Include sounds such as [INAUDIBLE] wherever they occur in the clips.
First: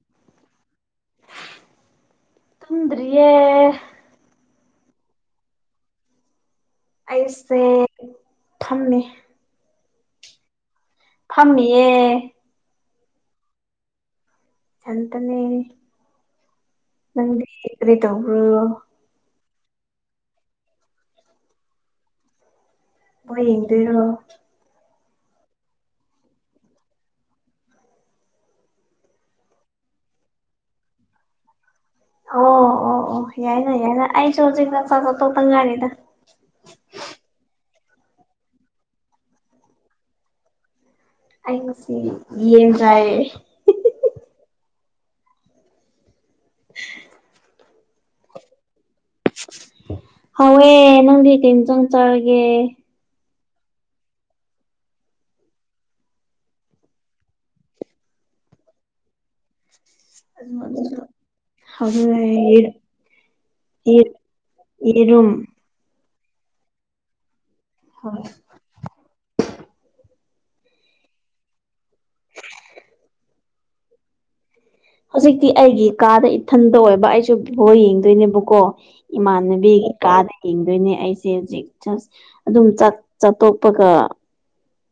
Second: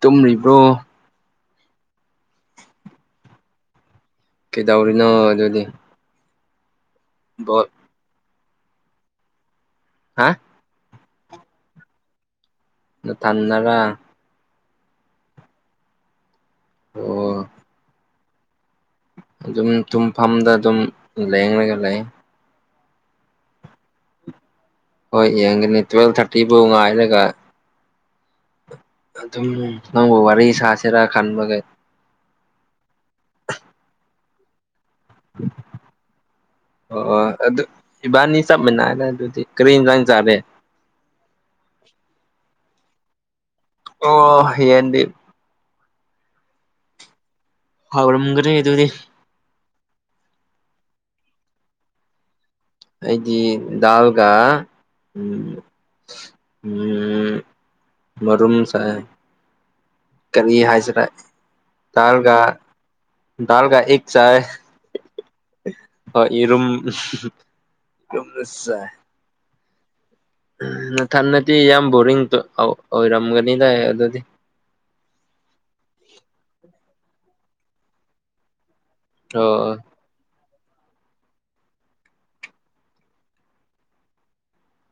ꯇꯨꯝꯔꯤꯕ꯭ꯔꯣ ꯊꯨꯝꯗꯔꯤꯌꯦ ꯀꯩꯗꯧꯔꯤꯅꯣ ꯑꯗꯨꯗꯤ ꯑꯩꯁꯦ ꯕꯣꯠ ꯐꯝꯃꯤ ꯍꯥ ꯐꯝꯃꯤꯌꯦ ꯅꯊꯟꯅꯔꯥ ꯏꯊꯟꯇꯅꯦ ꯅꯪꯗꯤ ꯑꯣ ꯀꯔꯤ ꯇꯧꯕ꯭ꯔꯣ ꯑꯗꯨꯝ ꯇꯨꯝꯐꯝꯗ ꯑꯗꯨꯝ ꯂꯦꯡꯉꯒ ꯂꯩ ꯕꯣꯜ ꯌꯦꯡꯗꯣꯏꯔꯣ ꯍꯣꯏ ꯌꯦꯡꯒꯅꯤ ꯇꯨꯋꯦꯜꯞ ꯊꯥꯔꯇꯤꯐꯧ ꯉꯥꯏꯔꯒ ꯑꯗꯨꯝ ꯅꯪꯒ ꯋꯥꯔꯤ ꯁꯥꯁꯤꯔꯥ ꯈꯟꯕꯒꯤ ꯑꯣ ꯑꯣ ꯑꯣ ꯌꯥꯏꯅ ꯌꯥꯏꯅ ꯑꯩꯁꯨ ꯍꯧꯖꯤꯛꯇ ꯆꯥꯛ ꯆꯥꯕ ꯇꯣꯛꯇ ꯉꯥꯏꯔꯤꯗ ꯑꯣ ꯑꯣ ꯑꯗꯨ ꯏꯕꯥꯅꯤ ꯆꯞ ꯃꯥꯟꯅꯔꯦ ꯑꯗꯨꯗꯤ ꯀꯔꯤ ꯏꯟꯖꯥꯡ ꯆꯥꯔꯦ ꯑꯩ ꯉꯁꯤ ꯌꯦꯟ ꯆꯥꯏꯌꯦ ꯑꯣ ꯌꯦꯟꯗꯤ ꯍꯥꯎꯔꯝꯒꯅꯤ ꯑꯗꯨꯗꯤ ꯍꯥꯎꯋꯦ ꯅꯪꯗꯤ ꯀꯔꯤ ꯏꯟꯖꯥꯡ ꯆꯥꯔꯒꯦ ꯑꯩꯗꯤ ꯗꯥꯜꯒ ꯎꯝ ꯎꯝ ꯃꯔꯨꯝ ꯆꯥꯏ ꯀꯔꯤ ꯍꯥꯏꯁꯤꯔ ꯗꯥꯜꯒ ꯍꯋꯥꯏ ꯗꯥꯜꯒ ꯑꯦꯛ ꯆꯥꯏ ꯌꯦꯔꯨꯝ ꯍꯣꯏ ꯌꯦꯔꯨꯝ ꯍꯣꯏ [UNINTELLIGIBLE] ꯆꯥꯏ ꯅꯊꯟꯅꯗꯤ ꯌꯥꯝ ꯕꯣꯔꯤꯡ ꯑꯩ ꯑꯣꯏ ꯔꯝꯒꯅꯤꯗꯥꯏ ꯑꯗꯨꯗꯤ ꯍꯧꯖꯤꯛꯇꯤ ꯑꯩꯒꯤ ꯀꯥꯗ ꯏꯊꯟꯇ ꯑꯣꯏꯕ ꯑꯩꯁꯨ ꯕꯣꯜ ꯌꯦꯡꯗꯣꯏꯅꯦꯕꯀꯣ ꯑꯣ ꯏꯃꯥꯟꯅꯕꯤꯒꯤ ꯀꯥꯗ ꯌꯦꯡꯗꯣꯏꯅꯦ ꯑꯩꯁꯦ ꯍꯧꯖꯤꯛ ꯖꯁ ꯑꯗꯨꯝ ꯆꯠ ꯆꯥꯠꯇꯣꯛꯄꯒ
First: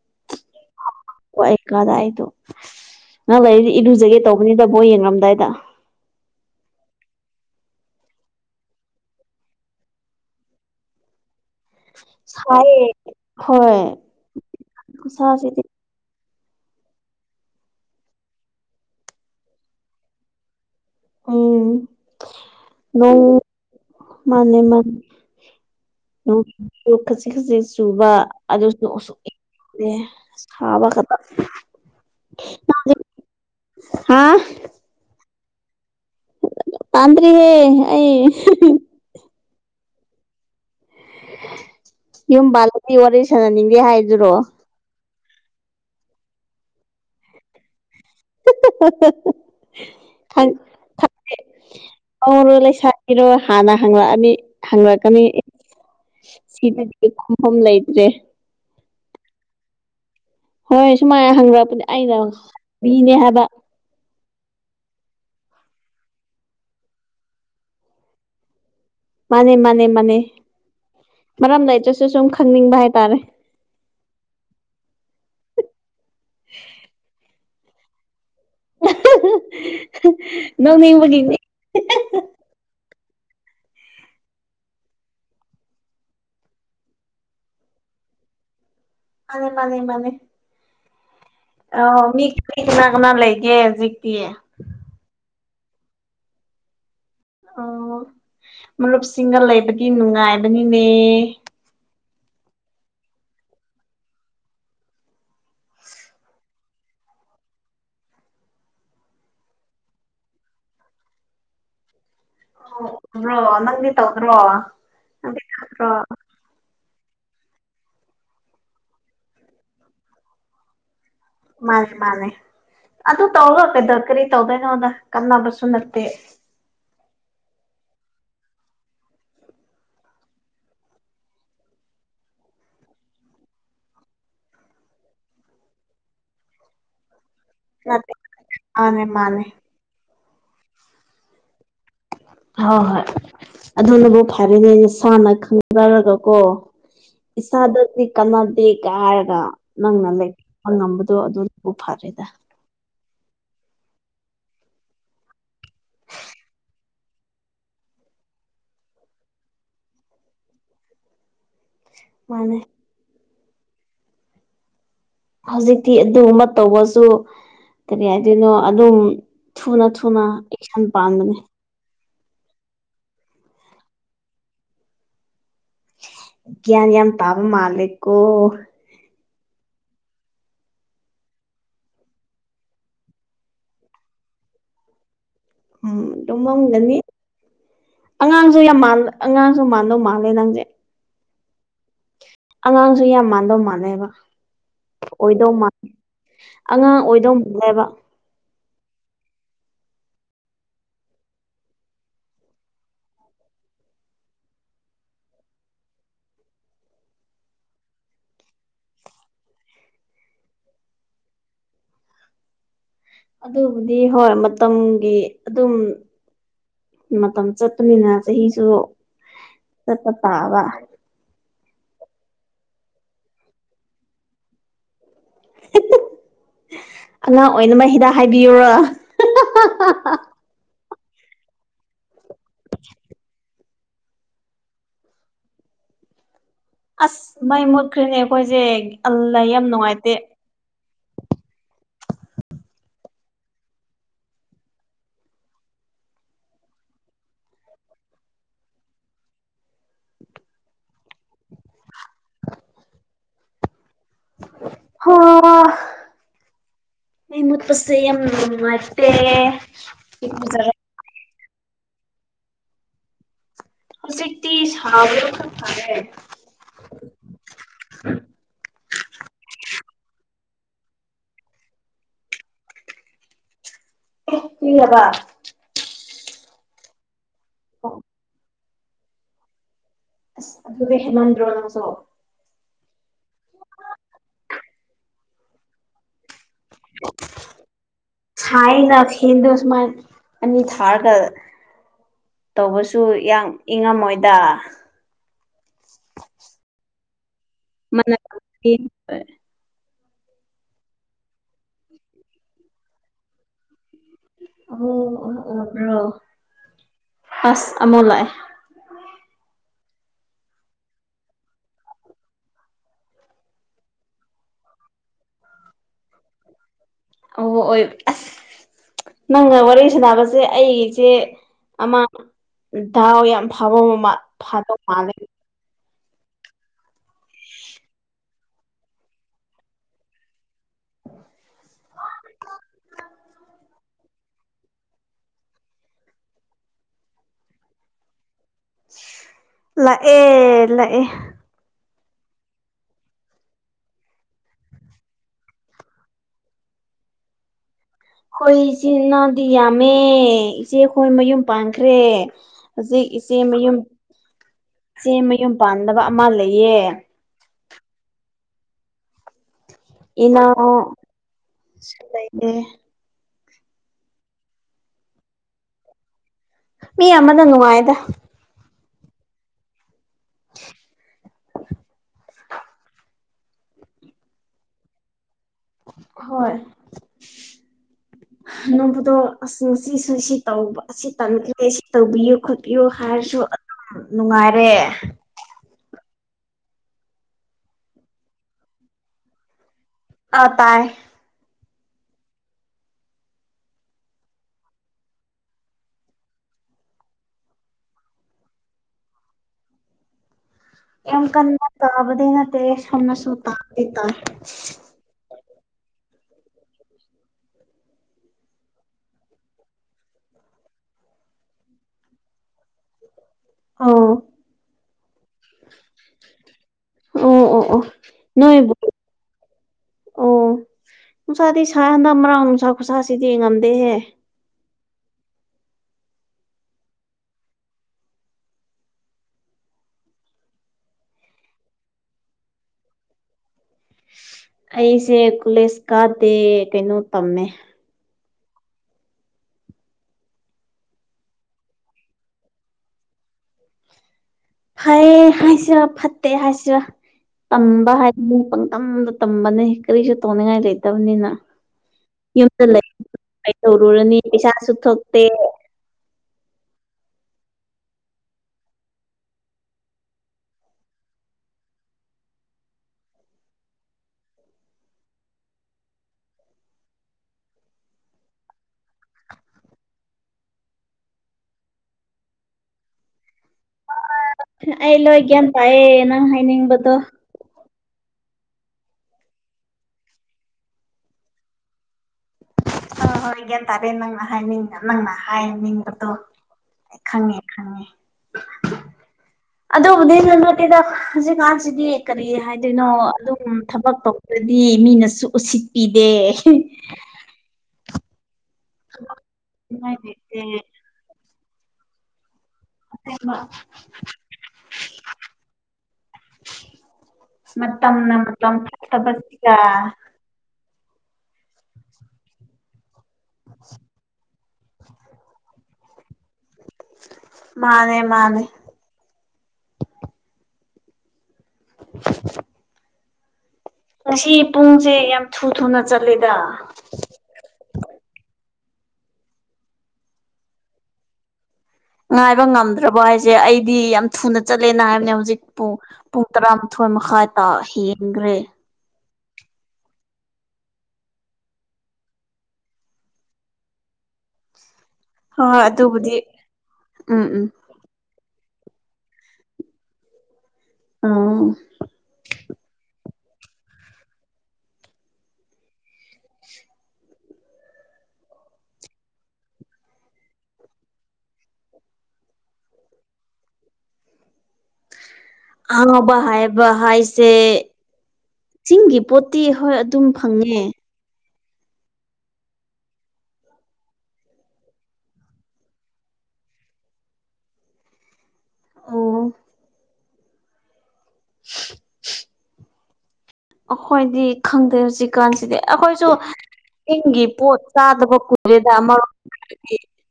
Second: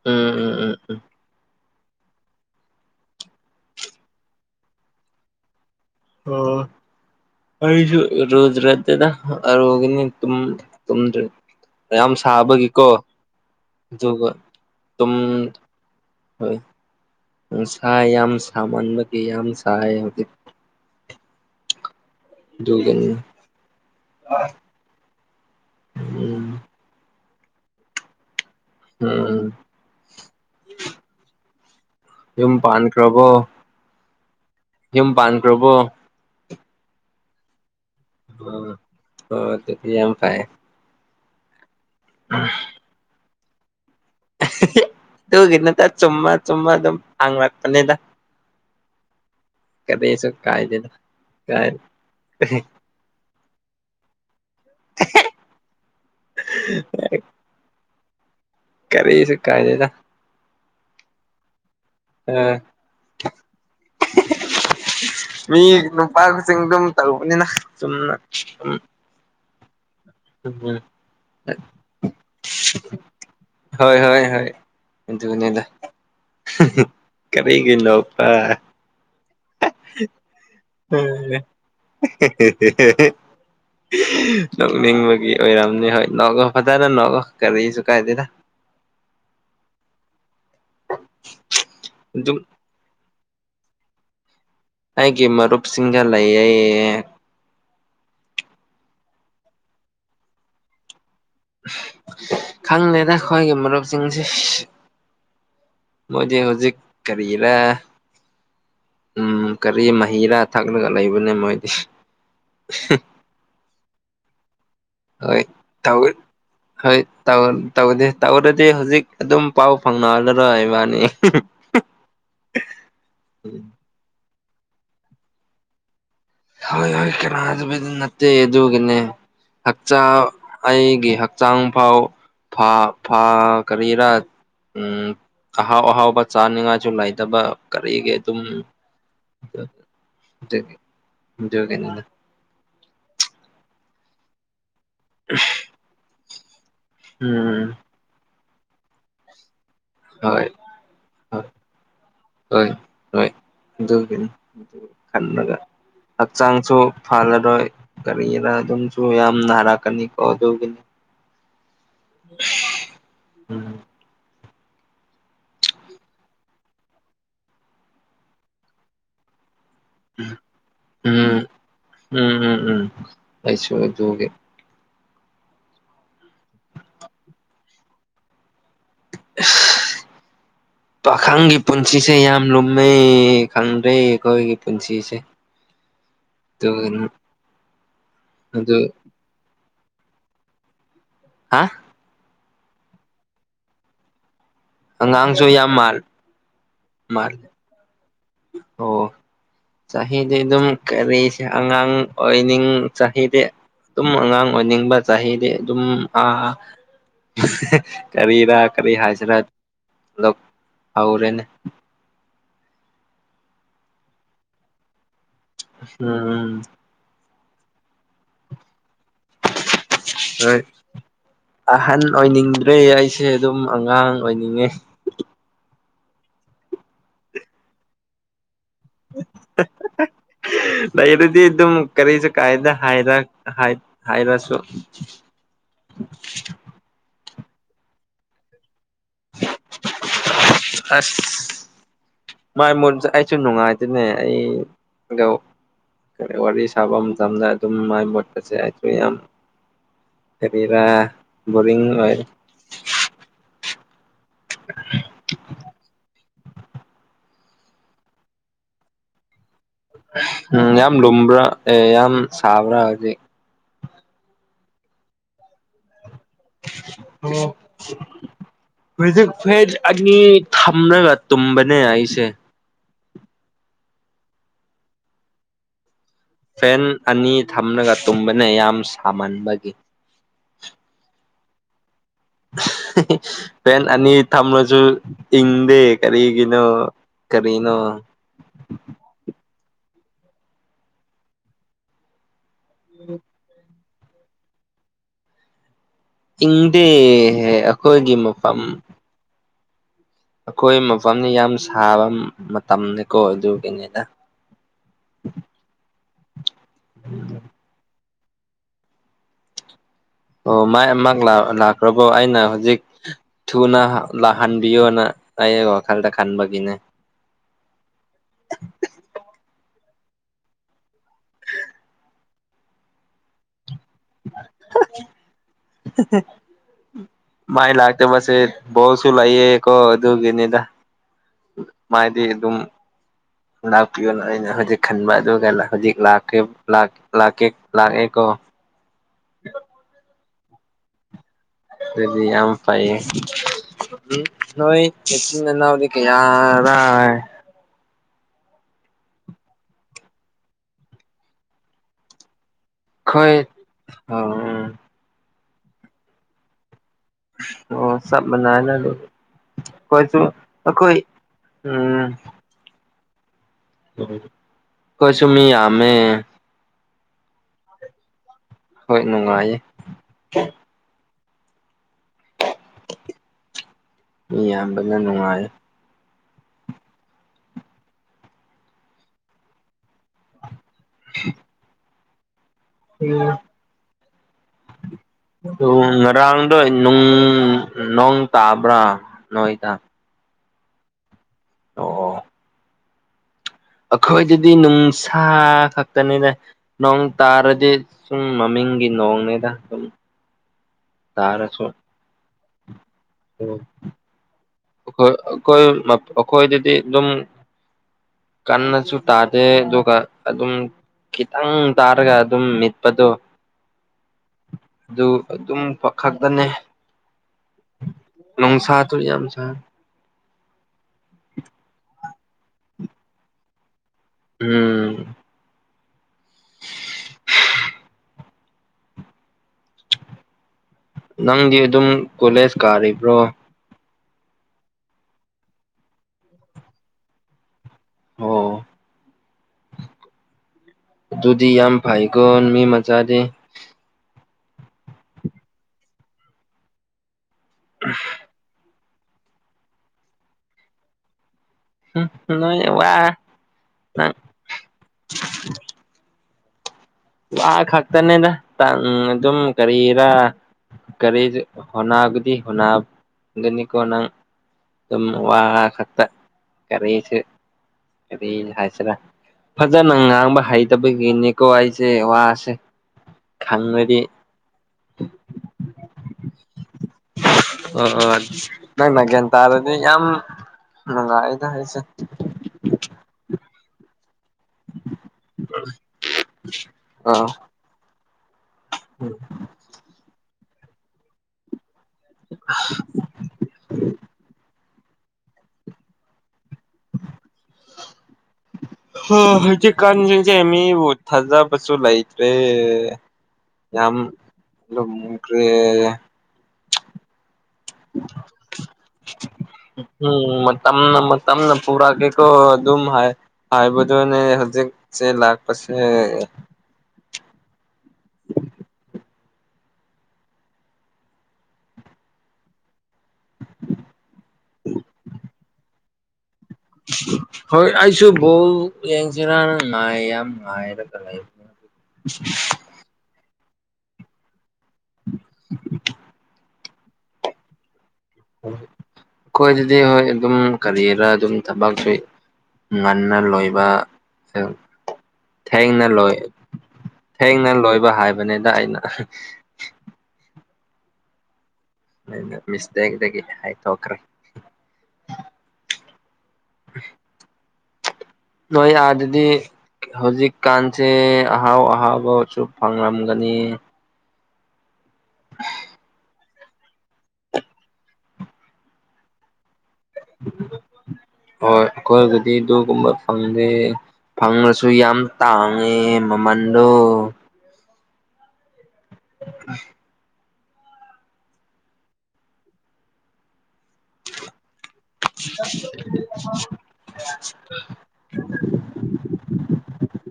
ꯎꯝ ꯎꯝ ꯎꯝ ꯑꯩ ꯀꯥꯗꯥ ꯑꯩꯗꯣ ꯉꯍꯥꯛ ꯂꯩꯔꯗꯤ ꯏꯔꯨꯖꯒꯦ ꯇꯧꯕꯅꯤꯗ ꯕꯣꯜ ꯌꯦꯡꯔꯝꯗꯥꯏꯗ ꯑꯣ ꯑꯩꯁꯨ ꯔꯨꯖ ꯔꯠꯇꯦꯗ ꯑꯔꯣꯏꯒꯅꯤ ꯇꯨꯝ ꯇꯨꯝꯗ꯭ꯔꯦ ꯌꯥꯝ ꯁꯥꯏꯌꯦ ꯁꯥꯕꯒꯤꯀꯣ ꯍꯣꯏ ꯑꯗꯨꯒ ꯇꯨꯝ ꯈꯨꯁꯥꯁꯤꯗꯤ ꯍꯣꯏ ꯁꯥ ꯌꯥꯝ ꯁꯥꯃꯟꯕꯒꯤ ꯌꯥꯝ ꯁꯥꯏ ꯍꯧꯖꯤꯛ ꯎꯝ ꯑꯗꯨꯒꯅꯤ ꯅꯣꯡ ꯃꯥꯟꯅꯦ ꯃꯥꯟꯅꯦ ꯎꯝ ꯅꯣꯡꯖꯨ ꯈꯖꯤꯛ ꯈꯖꯤꯛ ꯆꯨꯕ ꯑꯗꯨꯖꯨ ꯎꯝ ꯑꯦ ꯍꯥꯕ ꯈꯠꯇ ꯌꯨꯝ ꯄꯥꯟꯈ꯭ꯔꯕꯣ ꯍꯥꯥ ꯌꯨꯝ ꯄꯥꯟꯈ꯭ꯔꯕꯣ ꯄꯥꯟꯗꯔꯦ ꯍꯦ ꯑꯩ ꯑꯣ ꯑꯗꯨꯗꯤ ꯌꯥꯝ ꯐꯩꯌꯦ ꯌꯨꯝꯄꯥꯟꯕꯒꯤ ꯋꯥꯔꯤ ꯁꯥꯟꯅꯅꯤꯡꯗꯦ ꯍꯥꯏꯗꯨꯔꯣ ꯑꯗꯨꯒꯤ ꯅꯠꯇꯦ ꯆꯨꯝꯃ ꯆꯨꯝꯃ ꯑꯗꯨꯝ ꯍꯥꯡꯉꯛꯄꯅꯤꯗ [UNINTELLIGIBLE] ꯀꯔꯤꯁꯨ ꯀꯥꯏꯗꯦꯗ ꯀꯥꯏ ꯏꯔꯣ ꯍꯥꯟꯅ ꯍꯪꯂꯛꯑꯅꯤ ꯍꯪꯂꯛꯀꯅꯤ ꯁꯤ [UNINTELLIGIBLE] ꯗꯤ ꯐꯝ ꯂꯩꯇ꯭ꯔꯦ꯫ ꯀꯔꯤꯁꯨ ꯀꯥꯏꯗꯦꯗ ꯍꯣꯏ ꯁꯨꯃꯥꯏꯅ ꯍꯪꯔꯛꯄꯅꯦ ꯑꯩꯅ ꯃꯤꯅꯦ ꯍꯥꯏꯕ ꯃꯤ ꯅꯨꯄꯥ ꯈꯨꯗꯤꯡ ꯑꯗꯨꯝ ꯇꯧꯕꯅꯤꯅ ꯆꯨꯝꯅ ꯃꯥꯅꯦ ꯃꯥꯅꯦ ꯃꯥꯅꯦ ꯎꯝ ꯃꯔꯝ ꯂꯩꯏꯇ꯭ꯔꯁꯨ ꯁꯨꯝ ꯈꯪꯅꯤꯡꯕ ꯍꯥꯏꯇꯥꯔꯦ ꯍꯣꯏ ꯍꯣꯏ ꯍꯣꯏ ꯑꯗꯨꯅꯦꯗ ꯀꯔꯤꯒꯤ ꯅꯣꯛꯄꯥ [INAUDIBLE] ꯅꯣꯛꯅꯤꯡꯕꯒꯤꯅꯤ [INAUDIBLE] ꯅꯣꯛꯅꯤꯡꯕꯒꯤ ꯑꯣꯏꯔꯝꯅꯤ ꯍꯣꯏ ꯅꯣꯛꯑꫭ ꯐꯖꯅ ꯅꯣꯛꯑꫭ ꯀꯔꯤꯁꯨ ꯀꯥꯏꯗꯦꯗ ꯃꯥꯅꯦ ꯃꯥꯅꯦ ꯃꯥꯅꯦ ꯑꫭ ꯃꯤ ꯑꯗꯨꯝ ꯀꯅꯥ ꯀꯅꯥ ꯂꯩꯒꯦ ꯍꯧꯖꯤꯛꯇꯤ ꯑꯩꯒꯤ ꯃꯔꯨꯞꯁꯤꯡꯒ ꯂꯩꯌꯦ꯫ ꯑꯣ ꯃꯔꯨꯞꯁꯤꯡꯒ ꯂꯩꯕꯒꯤ ꯅꯨꯡꯉꯥꯏꯕꯅꯤꯅꯦ ꯈꯪꯂꯦꯗ ꯑꯩꯈꯣꯏꯒꯤ ꯃꯔꯨꯞꯁꯤꯡꯁꯦ ꯃꯣꯏꯗꯤ ꯍꯧꯖꯤꯛ ꯀꯔꯤꯔꯥ ꯎꯝ ꯀꯔꯤ ꯃꯍꯤꯔꯥ ꯊꯛꯂꯒ ꯂꯩꯕꯅꯦ ꯃꯣꯏꯗꯤ ꯑꯣꯕ꯭ꯔꯣ ꯅꯪꯗꯤ ꯇꯧꯗ꯭ꯔꯣ ꯅꯪꯗꯤ ꯍꯣꯏ ꯈꯪꯗ꯭ꯔꯣ ꯇꯧꯏ ꯍꯣꯏ ꯇꯧ ꯇꯧꯗꯦ ꯇꯧꯗꯔꯗꯤ ꯍꯧꯖꯤꯛ ꯑꯗꯨꯝ ꯄꯥꯎ ꯐꯥꯎꯅ ꯍꯥꯜꯂꯔꯣꯏ ꯏꯕꯥꯅꯤ ꯃꯥꯅꯦ ꯃꯥꯅꯦ ꯑꯗꯨ ꯇꯧꯔꯒ ꯀꯩꯗ ꯀꯔꯤ ꯇꯧꯗꯣꯏꯅꯣꯗ ꯀꯥꯟꯅꯕꯁꯨ ꯅꯠꯇꯦ ꯍꫭꯏ ꯍꯣꯏ ꯀꯅꯥ [UNINTELLIGIBLE] ꯅꯠꯇꯦ ꯑꯗꯨꯒꯤꯅꯦ ꯍꯛꯆꯥꯡ ꯑꯩꯒꯤ ꯍꯛꯆꯥꯡ ꯐꯥꯎ ꯐꯥ ꯐꯥ ꯀꯔꯤꯔꯥ ꯎꯝ ꯑꯍꯥꯎ ꯑꯍꯥꯎꯕ ꯆꯥꯅꯤꯉꯥꯏꯁꯨ ꯂꯩꯇꯕ ꯅꯠ ꯀꯔꯤꯒꯦ ꯑꯗꯨ ꯃꯥꯅꯦ ꯃꯥꯅꯦ [UNINTELLIGIBLE] ꯑꯗꯨꯒꯤ ꯑꯗꯨꯒꯤꯅꯤꯗ ꯍꯣꯏ ꯍꯣꯏ ꯑꯗꯨꯅꯕꯨ ꯐꯔꯦꯅꯦ ꯅꯁꯥꯅ ꯈꯪꯖ꯭ꯥꯔꯒ ꯀꯣ ꯎꯝ ꯏꯁꯥꯗꯗꯤ ꯀꯅꯥꯗꯦꯒ ꯍꯥꯏꯔꯒ ꯅꯪꯅ ꯍꯣꯏ ꯂꯩꯕ ꯉꯝꯕꯗꯣ ꯍꯣꯏ ꯑꯗꯨꯅꯕꯨ ꯐꯔꯦꯗ ꯍꯣꯏ ꯍꯣꯏ ꯑꯗꯨꯒꯤꯅꯤ [UNINTELLIGIBLE] ꯈꯜꯂꯒ ꯍꯛꯆꯥꯡꯁꯨ ꯐꯍꯜꯂꯔꯣꯏ ꯀꯔꯤꯔꯥ ꯑꯗꯨꯝꯁꯨ ꯌꯥꯝꯅ ꯍꯥꯏꯔꯛꯀꯅꯤꯀꯣ ꯑꯗꯨꯒꯤꯅꯤ ꯃꯥꯅꯦ ꯎꯝ꯫ ꯍꯧꯖꯤꯛꯇꯤ ꯑꯗꯨꯒꯨꯝꯕ ꯇꯧꯕꯁꯨ ꯀꯔꯤ ꯍꯥꯏꯗꯣꯏꯅꯣ ꯑꯗꯨꯝ ꯊꯨꯅ ꯊꯨ ꯎꯝ ꯎꯝ ꯎꯝ ꯎꯝ ꯑꯩꯁꯨ ꯑꯗꯨꯒꯤ ꯒ꯭ꯤꯌꯥꯟ ꯌꯥꯝ ꯇꯥꯕ ꯃꯥꯜꯂꯦꯀꯣ [INAUDIBLE] ꯄꯥꯈꯪꯒꯤ ꯄꯨꯟꯁꯤꯁꯦ ꯌꯥꯝ ꯂꯨꯝꯃꯦ ꯈꯪꯗ꯭ꯔꯦ ꯑꯩꯈꯣꯏꯒꯤ ꯄꯨꯟꯁꯤꯁꯦ ꯎꯝ꯫ ꯂꯨꯃꯥꯝꯒꯅꯤ ꯑꯗꯨꯒꯤꯅꯤ ꯑꯉꯥꯡꯁꯨ ꯌꯥꯝ ꯑꯗꯨ ꯃꯥꯜ ꯑꯉꯥꯡꯁꯨ ꯃꯥꯟꯗꯧ ꯃꯥꯜꯂꯦ ꯅꯪꯁꯦ ꯍꯥ ꯑꯉꯥꯡꯁꯨ ꯌꯥꯝ ꯃꯥꯟꯅꯗꯧ ꯃꯥꯟꯂꯦꯕ ꯑꯉꯥꯡꯁꯨ ꯑꯣꯏꯗꯧ ꯌꯥꯝ ꯃꯥꯜꯂ ꯃꯥꯜ ꯑꯉꯥꯡ ꯑꯣꯏꯗꯧ ꯃꯥꯜꯂꯦ ꯃꯥꯜꯂꯦꯕ ꯑꯣ ꯆꯍꯤꯗꯤ ꯑꯗꯨꯝ ꯀꯔꯤꯁꯦ ꯑꯉꯥꯡ ꯑꯣꯏꯅꯤꯡ ꯆꯍꯤꯗꯤ ꯑꯗꯨꯝ ꯑꯉꯥꯡ ꯑꯣꯏꯅꯤꯡꯕ ꯆꯍꯤꯗꯤ ꯑꯗꯨꯝ ꯑꯥ ꯀꯔꯤꯔꯥ ꯀꯔꯤ ꯍꯥꯏꯁꯤꯔꯥ ꯂ ꯍꯧꯔꯦꯅꯦ ꯑꯗꯨꯕꯨꯗꯤ ꯍꯣꯏ ꯃꯇꯝꯒꯤ ꯑꯗꯨꯝ ꯎꯝ ꯃꯇꯝ ꯆꯠꯄꯅꯤꯅ ꯆꯍꯤꯁꯨ ꯆꯠꯄ ꯍꯣꯏ ꯇꯥꯕ ꯑꯍꯟ ꯑꯣꯏꯅꯤꯡꯗ꯭ꯔꯦ ꯑꯩꯁꯦ ꯑꯗꯨꯝ ꯑꯉꯥꯡ ꯑꯣꯏꯅꯤꯡꯉꯦ ꯑꯉꯥꯡ ꯑꯣꯏꯅꯃꯛ ꯍꯤꯗꯥꯛ ꯍꯥꯏꯕꯤꯌꯨꯔ ꯅꯩꯔꯗꯤ ꯑꯗꯨꯝ ꯀꯔꯤꯁꯨ ꯀꯥꯏꯗ ꯍꯥꯏꯔꯛ ꯍꯥꯏ ꯍꯥꯏꯔꯁꯨ ꯑꯁ ꯃꯩ ꯃꯨꯠꯈ꯭ꯔꯦꯅꯦ ꯑꯩꯈꯣꯏꯁꯦ ꯑꯜꯂ ꯌꯥꯝ ꯅꯨꯡꯉꯥꯏꯇꯦ ꯑꯁ ꯃꯩ ꯃꯨꯠꯁꯦ ꯑꯩꯁꯨ ꯅꯨꯡꯉꯥꯏꯇꯦꯅꯦ ꯑꯩꯗ ꯀ ꯋꯥꯔꯤ ꯁꯥꯕ ꯃꯇꯝꯗ ꯑꯗꯨꯝ ꯃꯩ ꯃꯣꯠꯄꯁꯦ ꯑꯩꯁꯨ ꯌꯥꯝ ꯀꯔꯤꯔꯥ ꯕꯣꯔꯤꯡ ꯑꯣꯏ ꯍ ꯃꯩ ꯃꯨꯠꯄꯁꯦ ꯌꯥꯝ ꯅꯨꯉꯥꯏꯇꯦ ꯎꯝ ꯌꯥꯝ ꯂꯨꯝ꯭ꯔꯥ ꯑꯦ ꯌꯥꯝ ꯁꯥꯕ꯭ꯔꯥ ꯍꯧꯖꯤꯛ ꯍꯧꯖꯤꯛꯇꯤ [UNINTELLIGIBLE] ꯃꯥꯜꯂꯦ ꯍꯂꯣ ꯍꯧꯗꯛ ꯐꯦꯠ ꯑꯅꯤ ꯊꯝꯂꯒ ꯇꯨꯝꯕꯅꯦ ꯑꯩꯁꯦ ꯀꯔꯤ ꯍꯥꯏꯕꯥ ꯐꯦꯟ ꯑꯅꯤ ꯊꯝꯂꯒ ꯇꯨꯝꯕꯅꯦ ꯌꯥꯝ ꯁꯥꯃꯟꯕꯒꯤ ꯑꯁ ꯑꯗꯨꯗꯤ ꯍꯦꯟꯃꯟꯗ꯭ꯔꯣ ꯅꯪꯁꯨ [INAUDIBLE] ꯐꯦꯟ ꯑꯅꯤ ꯊꯝꯂꯁꯨ ꯏꯪꯗꯦ ꯀꯔꯤꯒꯤꯅꯣ ꯀꯔꯤꯅꯣ ꯁꯥꯏꯅ ꯐꯦꯟꯗꯣ ꯁꯨꯃꯥꯏ ꯑꯅꯤ ꯊꯥꯔꯒꯥ ꯇꯧꯕꯁꯨ ꯌꯥꯝ ꯏꯪꯉꯝꯃꯣꯏꯗ ꯏꯪꯗꯦꯍꯦ ꯑꯩꯈꯣꯏꯒꯤ ꯃꯅꯝ ꯃꯐꯝ ꯑꯩꯈꯣꯏ ꯃꯐꯝꯅꯤ ꯌꯥꯝ ꯁꯥꯕ ꯃꯇꯝꯅꯤꯀꯣ ꯑꯗꯨꯒꯤꯅꯤꯗ ꯑꯣ [UNINTELLIGIBLE] ꯍꯁ ꯑꯃꯣ ꯂꯥꯛꯑꯦ ꯑꯣ ꯃꯩ ꯑꯃ ꯑꯃꯣꯛ ꯂꯥꯛꯈ꯭ꯔꯕꯣ ꯑꯩꯅ ꯍꯧꯖꯤꯛ ꯊꯨꯅ ꯂꯥꯛꯍꯟꯕꯤꯌꯣꯅ ꯑꯩ ꯋꯥꯈꯜꯗ ꯈꯟꯕꯒꯤꯅꯦ ꯑꯣ ꯑꯣꯏ ꯅꯪꯒ ꯋꯥꯔꯤ ꯁꯥꯟꯅꯕꯁꯦ ꯑꯩ ꯏꯆꯦ ꯑꯃ ꯗꯥꯀꯥꯇ ꯌꯥꯝ ꯐꯥꯕ ꯐꯗꯩ ꯃꯥꯜꯂꯦ [UNINTELLIGIBLE] ꯃꯥꯥꯏ ꯂꯥꯛꯇꯕꯁꯦ ꯕꯣꯜꯁꯨ ꯂꯩꯌꯦ ꯀꯣ ꯑꯗꯨ ꯒꯤꯅꯤꯗ ꯃꯥꯥꯏꯗꯤ ꯑꯗꯨꯝ ꯂꯥꯛꯄꯤꯌꯣꯅ ꯑꯩꯅ ꯍꯧꯖꯤꯛ ꯈꯟꯕ ꯑꯗꯨꯒ ꯍꯧꯖꯤꯛ ꯂꯥꯛꯈ ꯂꯥꯛꯑꯦꯀꯣ ꯂꯥꯛꯑꯦ ꯂꯥꯛꯑꯦ ꯑꯗꯨꯗꯤ ꯌꯥꯝ ꯐꯥꯏꯌꯦ ꯎꯝ ꯅꯣꯏ ꯅꯆꯤꯟ ꯅꯄꯥꯎꯗꯤ ꯀꯌꯥꯔꯥ ꯑꯩꯈꯣꯏ ꯏꯆꯤꯟꯜ ꯏꯅꯥꯎꯗꯤ ꯌꯥꯝꯃꯦ ꯏꯆꯦꯈꯣꯏ ꯃꯌꯨꯝ ꯄꯥꯟꯈ꯭ꯔꯦ ꯍꯧꯖꯤꯛ ꯏꯆꯦ ꯑꯩꯈꯣꯏ ꯃꯌꯨꯝ ꯑꯣ ꯏꯆꯦ ꯃꯌꯨꯝ ꯄꯥꯟꯗꯅꯕ ꯑꯃ ꯂꯩꯌꯦ ꯑꯣ ꯁꯅꯅꯦ ꯀꯣꯏꯁꯨ ꯏꯅꯥꯎ ꯑꯩꯈꯣꯏ ꯎꯝ ꯂꯩꯌꯦ ꯀꯣꯏꯁꯨꯣꯃꯤ ꯌꯥꯃꯦ ꯃꯤ ꯑꯃꯅ ꯅꯨꯡꯉꯥꯏꯗ ꯍꯣꯏ ꯅꯨꯡꯉꯥꯏꯌꯦ ꯃꯤꯌꯥꯝꯕꯅ ꯅꯨꯡꯉꯥꯏ ꯍꯣꯏ ꯅꯕꯨꯗꯁꯤꯁꯤ ꯑꯁꯤ ꯇꯝꯈ꯭ꯔꯦ ꯁꯤ ꯇꯧꯕꯤꯌꯨ ꯈꯣꯠꯄꯤꯌꯨ ꯍꯥꯏꯔꯁꯨ ꯑꯗꯨꯝ ꯅꯨꯡꯉꯥꯏꯔꯦ ꯉꯔꯥꯡꯗꯣꯅꯨꯡ ꯅꯣꯡ ꯇꯥꯕ꯭ꯔꯥ ꯅꯣꯏꯗ ꯑ ꯇꯥꯏ ꯑꯣ ꯑꯣ ꯑꯩꯈꯣꯏꯗꯗꯤ ꯅꯨꯡꯁꯥ ꯈꯛꯇꯅꯤꯗ ꯅꯣꯡ ꯇꯥꯔꯗꯤ ꯁꯨꯝ ꯃꯃꯤꯡꯒꯤ ꯅꯣꯡꯅꯦꯗ ꯀ ꯇꯥꯔꯁꯨ ꯀꯟꯅ ꯇꯥꯕꯗꯅ ꯍꯅꯁꯨꯇꯥꯥꯞ ꯇ ꯑꯩꯈꯣꯏ ꯑꯩꯈꯣꯏꯗꯗꯤ ꯑꯗꯨꯝ ꯀꯟꯅꯁꯨ ꯇꯥꯗꯦ ꯑꯗꯨꯒ ꯑꯗꯨꯝ ꯈꯤꯇꯪ ꯇꯥꯔꯒ ꯑꯗꯨꯝ ꯃꯤꯠꯄꯗꯣ ꯑꯧ ꯑꯗꯨ ꯑꯗꯨꯝ ꯈꯛꯇꯅꯦ ꯑꯣ ꯑꯣ ꯑꯣ ꯅꯣꯏ ꯎꯝ ꯑꯣ ꯅꯨꯡꯁꯥꯗꯤ ꯁꯥ ꯍꯟꯗ ꯃꯔꯥꯡ ꯅꯨꯡꯁꯥ ꯈꯨꯠꯁꯥꯁꯤꯗꯤ ꯌꯦꯡ ꯉꯝꯗꯦꯍꯦ ꯎꯝ ꯅꯪꯗꯤ ꯑꯗꯨꯝ ꯀꯣꯂꯦꯖ ꯀꯥꯔꯤꯕ꯭ꯔꯣ ꯑꯩꯁꯦ ꯀꯣꯂꯦꯖ ꯀꯥꯗꯦ ꯀꯩꯅꯣ ꯇꯝꯃꯦ ꯑꯣ ꯑꯗꯨꯗꯤ ꯌꯥꯝ ꯐꯩꯀꯣ ꯃꯤ ꯃꯆꯥꯗꯤ ꯐꯩ ꯍꯥꯏꯁꯤꯔꯥ ꯐꯠꯇꯦ ꯍꯥꯏꯁꯤꯔꯥ ꯇꯝꯕ ꯍꯥꯏ ꯇꯝꯗ ꯇꯝꯕꯅꯦ ꯀꯔꯤꯁꯨ ꯇꯧꯅꯤꯡꯉꯥꯏ ꯂꯩꯇꯕꯅꯤꯅ ꯍꯨꯝ ꯅꯣꯏ ꯌꯨꯝꯗ ꯋꯥ ꯅꯪ ꯇꯧꯔꯨꯔꯅꯤ ꯄꯩꯁꯥꯁꯨ ꯊꯣꯛꯇꯦ ꯋꯥ ꯈꯛꯇꯅꯦꯗ ꯑꯗꯨꯝ ꯀꯔꯤꯔꯥ ꯀꯔꯤ ꯍꯣꯒꯗꯤ ꯍꯣꯅꯒꯅꯤꯀꯣ ꯅꯪ ꯑꯗꯨꯝ ꯋꯥ ꯈꯛꯇ ꯀꯔꯤꯁ ꯀꯔꯤ ꯍꯥꯏꯁꯤꯔꯥ ꯐꯖꯅ ꯉꯥꯡꯕ ꯍꯩꯇꯕꯒꯤꯅꯤꯀꯣ ꯑꯩꯁꯦ ꯁ‌ꯦ ꯋꯥꯁꯦ ꯈꯪꯉꯗꯤ ꯑꯩ ꯂꯣꯏꯒ꯭ꯌꯥꯟ ꯇꯥꯏꯑꯌꯦ ꯅꯪ ꯍꯥꯏꯅꯤꯡꯕꯗꯣ ꯑꯣ ꯅꯣꯏ ꯃꯒꯦꯟ ꯇꯥꯔꯗꯤ ꯌꯥꯝ ꯅꯨꯡꯉꯥꯏꯗ ꯍꯥꯏꯁꯦ ꯍ‌ꯣꯏ ꯍꯣꯏ ꯒ꯭ꯌꯥꯟ ꯇꯔꯦ ꯅꯪꯅ ꯍꯥꯏ ꯅꯪꯅ ꯍꯥꯏ ꯅꯤꯡꯕꯗꯣ ꯑꯩ ꯈꯪꯉꯦ ꯈꯪꯉꯦ ꯎꯝ ꯑꯗꯨꯕꯨꯗꯤ ꯅ ꯅꯠꯇꯦꯗ ꯍꯧꯖꯤꯛꯀꯥꯟꯁꯤꯗꯤ ꯀꯔꯤ ꯍꯥꯏꯗꯣꯏꯅꯣ ꯑꯗꯨꯝ ꯊꯕꯛ ꯇꯧꯕꯗ꯭ꯔꯗꯤ ꯃꯤꯅꯁꯨ ꯎꯁꯤꯠꯄꯤꯗꯦ ꯍ ꯍꯧꯖꯤꯛ ꯅꯣꯏ ꯀꯥꯟꯁꯦ ꯂꯩꯇꯦ ꯃꯤ ꯊꯥꯖꯕꯁꯨ ꯂꯩꯥꯏꯇ꯭ꯔꯦ ꯌꯥꯝ ꯃꯔꯤ ꯃꯇꯝ ꯅ ꯃꯇꯝ ꯐꯠꯇꯕꯒ ꯎꯝ ꯇꯝꯅ ꯇꯅ ꯄꯨꯔꯥ ꯀꯩꯀꯣ ꯑꯗꯨꯝ ꯍꯥꯏ ꯍꯕꯗꯨꯅꯦ ꯍꯧꯖꯤꯛ ꯆ ꯂꯥꯛ ꯄꯁꯦ ꯃꯥꯅꯦ ꯃꯥꯅꯦ [INAUDIBLE] ꯉꯁꯤ ꯄꯨꯡꯁꯦ ꯌꯥꯝ ꯊꯨ ꯊꯨꯅ ꯆꯠꯂꯦꯗ ꯍꯣꯏ ꯑꯩꯁꯨ ꯕꯧ ꯌꯦꯡꯁꯤꯔꯅ ꯉꯥꯏ ꯌꯥꯝ ꯉꯥꯏꯔꯒ ꯂꯩ ꯉꯥꯏꯕ ꯉꯝꯗ꯭ꯔꯕ ꯍꯥꯏꯁꯦ ꯑꯩꯗꯤ ꯌꯥꯝ ꯊꯨꯅ ꯆꯠꯂꯦꯅ ꯍꯥꯏꯕꯅꯦ ꯍꯧꯖꯤꯛꯄꯨ ꯄꯨꯡ ꯇꯔꯥ ꯃꯊꯣꯏ ꯃꯈꯥꯏ ꯇꯥ ꯍ‌ꯦꯟꯈ꯭ꯔꯦ ꯑꯩꯈꯣꯏ ꯑꯗꯨꯗꯤ ꯍꯣꯏ ꯑꯗꯨꯝ ꯀꯔꯤꯔꯥ ꯑꯗꯨꯝ ꯊꯕꯛ ꯁꯨꯏ ꯉꯟꯅ ꯂꯣꯏꯕ ꯁꯦ ꯍꯣꯏ ꯍꯣꯏ ꯊꯦꯡꯅ ꯂꯣꯏ ꯑꯗꯨꯕꯨꯗꯤ ꯊꯦꯡꯅ ꯎꯝ ꯂꯣꯏꯕ ꯍꯥꯏꯕꯅꯤꯗ ꯑꯩꯅ ꯑꯥ ꯅ ꯃꯤꯁ ꯗꯗꯗꯒꯤ [UNINTELLIGIBLE] ꯍꯥꯏ ꯇꯈ꯭ꯔꯦ ꯅꯣꯏ ꯑꯥ ꯑꯗꯨꯗꯤ ꯍꯧꯖꯤꯛꯀꯥꯟꯁꯦ ꯑꯍꯥꯎ ꯑꯍꯥꯎꯕꯁꯨ ꯐꯪꯂꯝꯒꯅꯤ ꯑꯥꯎꯕ ꯍꯥꯏꯕ ꯍꯥꯏꯁꯦ ꯆꯤꯡꯒꯤ ꯄꯣꯠꯇꯤ ꯍꯣꯏ ꯑꯗꯨꯝ ꯐꯪꯉꯦ ꯍꯣꯏ ꯑꯩꯈꯣꯏꯕꯨꯗꯤ ꯑꯗꯨꯒꯗꯨꯒꯨꯝꯕ ꯐꯪꯗꯦ ꯐꯪꯂꯉꯁꯨ ꯌꯥꯝ ꯇꯥꯡꯉꯦ ꯃꯃꯟꯗꯣ ꯑꯣ ꯑ [UNINTELLIGIBLE] ꯑꯩꯈꯣꯏꯗꯤ ꯈꯪꯗꯦ ꯍꯧꯖꯤꯛ ꯍꯧꯖꯤꯛꯀꯥꯟꯁꯤꯗꯤ ꯑꯩꯈꯣꯏꯁꯨ ꯆꯤꯡꯒꯤ ꯄꯣꯠ ꯆꯥꯗꯕ ꯀꯨꯏꯔꯦꯗ ꯑꯃꯣꯝ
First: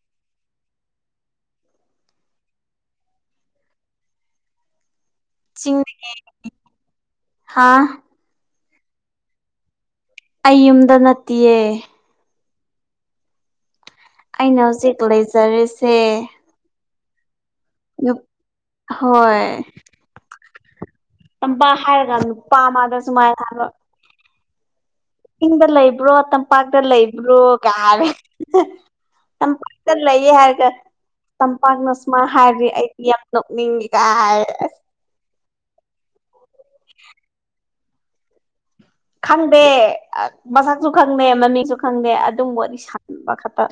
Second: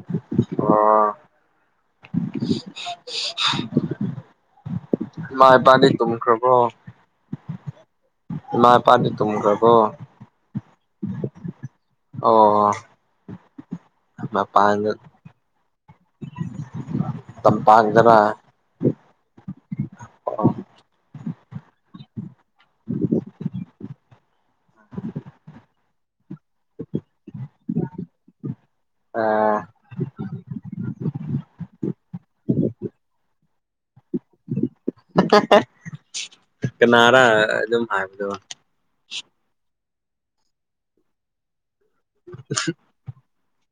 ꯑꫭ ꯆꯤꯡꯗꯒꯤ ꯍꯥꯥ ꯏꯃꯥ ꯏꯄꯥꯗꯤ ꯇꯨꯝꯈꯔꯥꯥꯕꫭ ꯑꯩ ꯌꯨꯝꯗ ꯅꯠꯇꯤꯌꯦ ꯑꯣ ꯑꯩꯅ ꯃꯄꯥꯟꯗ ꯍꯧꯖꯤꯛ ꯂꯩꯖꯔꯤꯁꯦ ꯇꯝꯄꯥꯛꯗꯔꯥꯥ ꯍꯣꯏ ꯑꯣ ꯇꯄꯥ ꯍꯥꯏꯔꯒ ꯅꯨꯄꯥ ꯃꯥꯗ [UNINTELLIGIBLE] ꯁꯨꯃꯥꯏꯅ ꯍꯥꯏꯕ ꯆꯤꯡꯗ ꯂꯩꯕ꯭ꯔꯣ ꯇꯝꯄꯥꯛꯇ ꯂꯩꯕ꯭ꯔꯣ ꯀꯥꯏ ꯍꯥꯏꯔꯦ ꯑ ꯇꯝꯄꯥꯛꯇ ꯂꯩꯌꯦ ꯍꯥꯏꯔꯒ ꯇꯝꯄꯥꯛꯅ ꯁꯃꯥꯏ ꯍꯥꯏꯔꯗꯤ ꯑꯩꯗꯤ ꯌꯥꯝ ꯅꫭꯡꯅꯤꯡꯉꯤ ꯀꯥꯏ ꯑꯁ ꯀꯅꯥꯔ ꯑꯗꯨꯝ ꯍꯥꯏꯕꯗꯨ ꯈꯪꯗꯦ ꯃꯁꯛꯁꯨ ꯈꯪꯗꯦ ꯃꯃꯤꯁꯨ ꯈꯪꯗꯦ ꯑꯗꯨꯝ ꯋꯔꯤ ꯁꯥꯕꯤꯕ ꯈꯛꯇ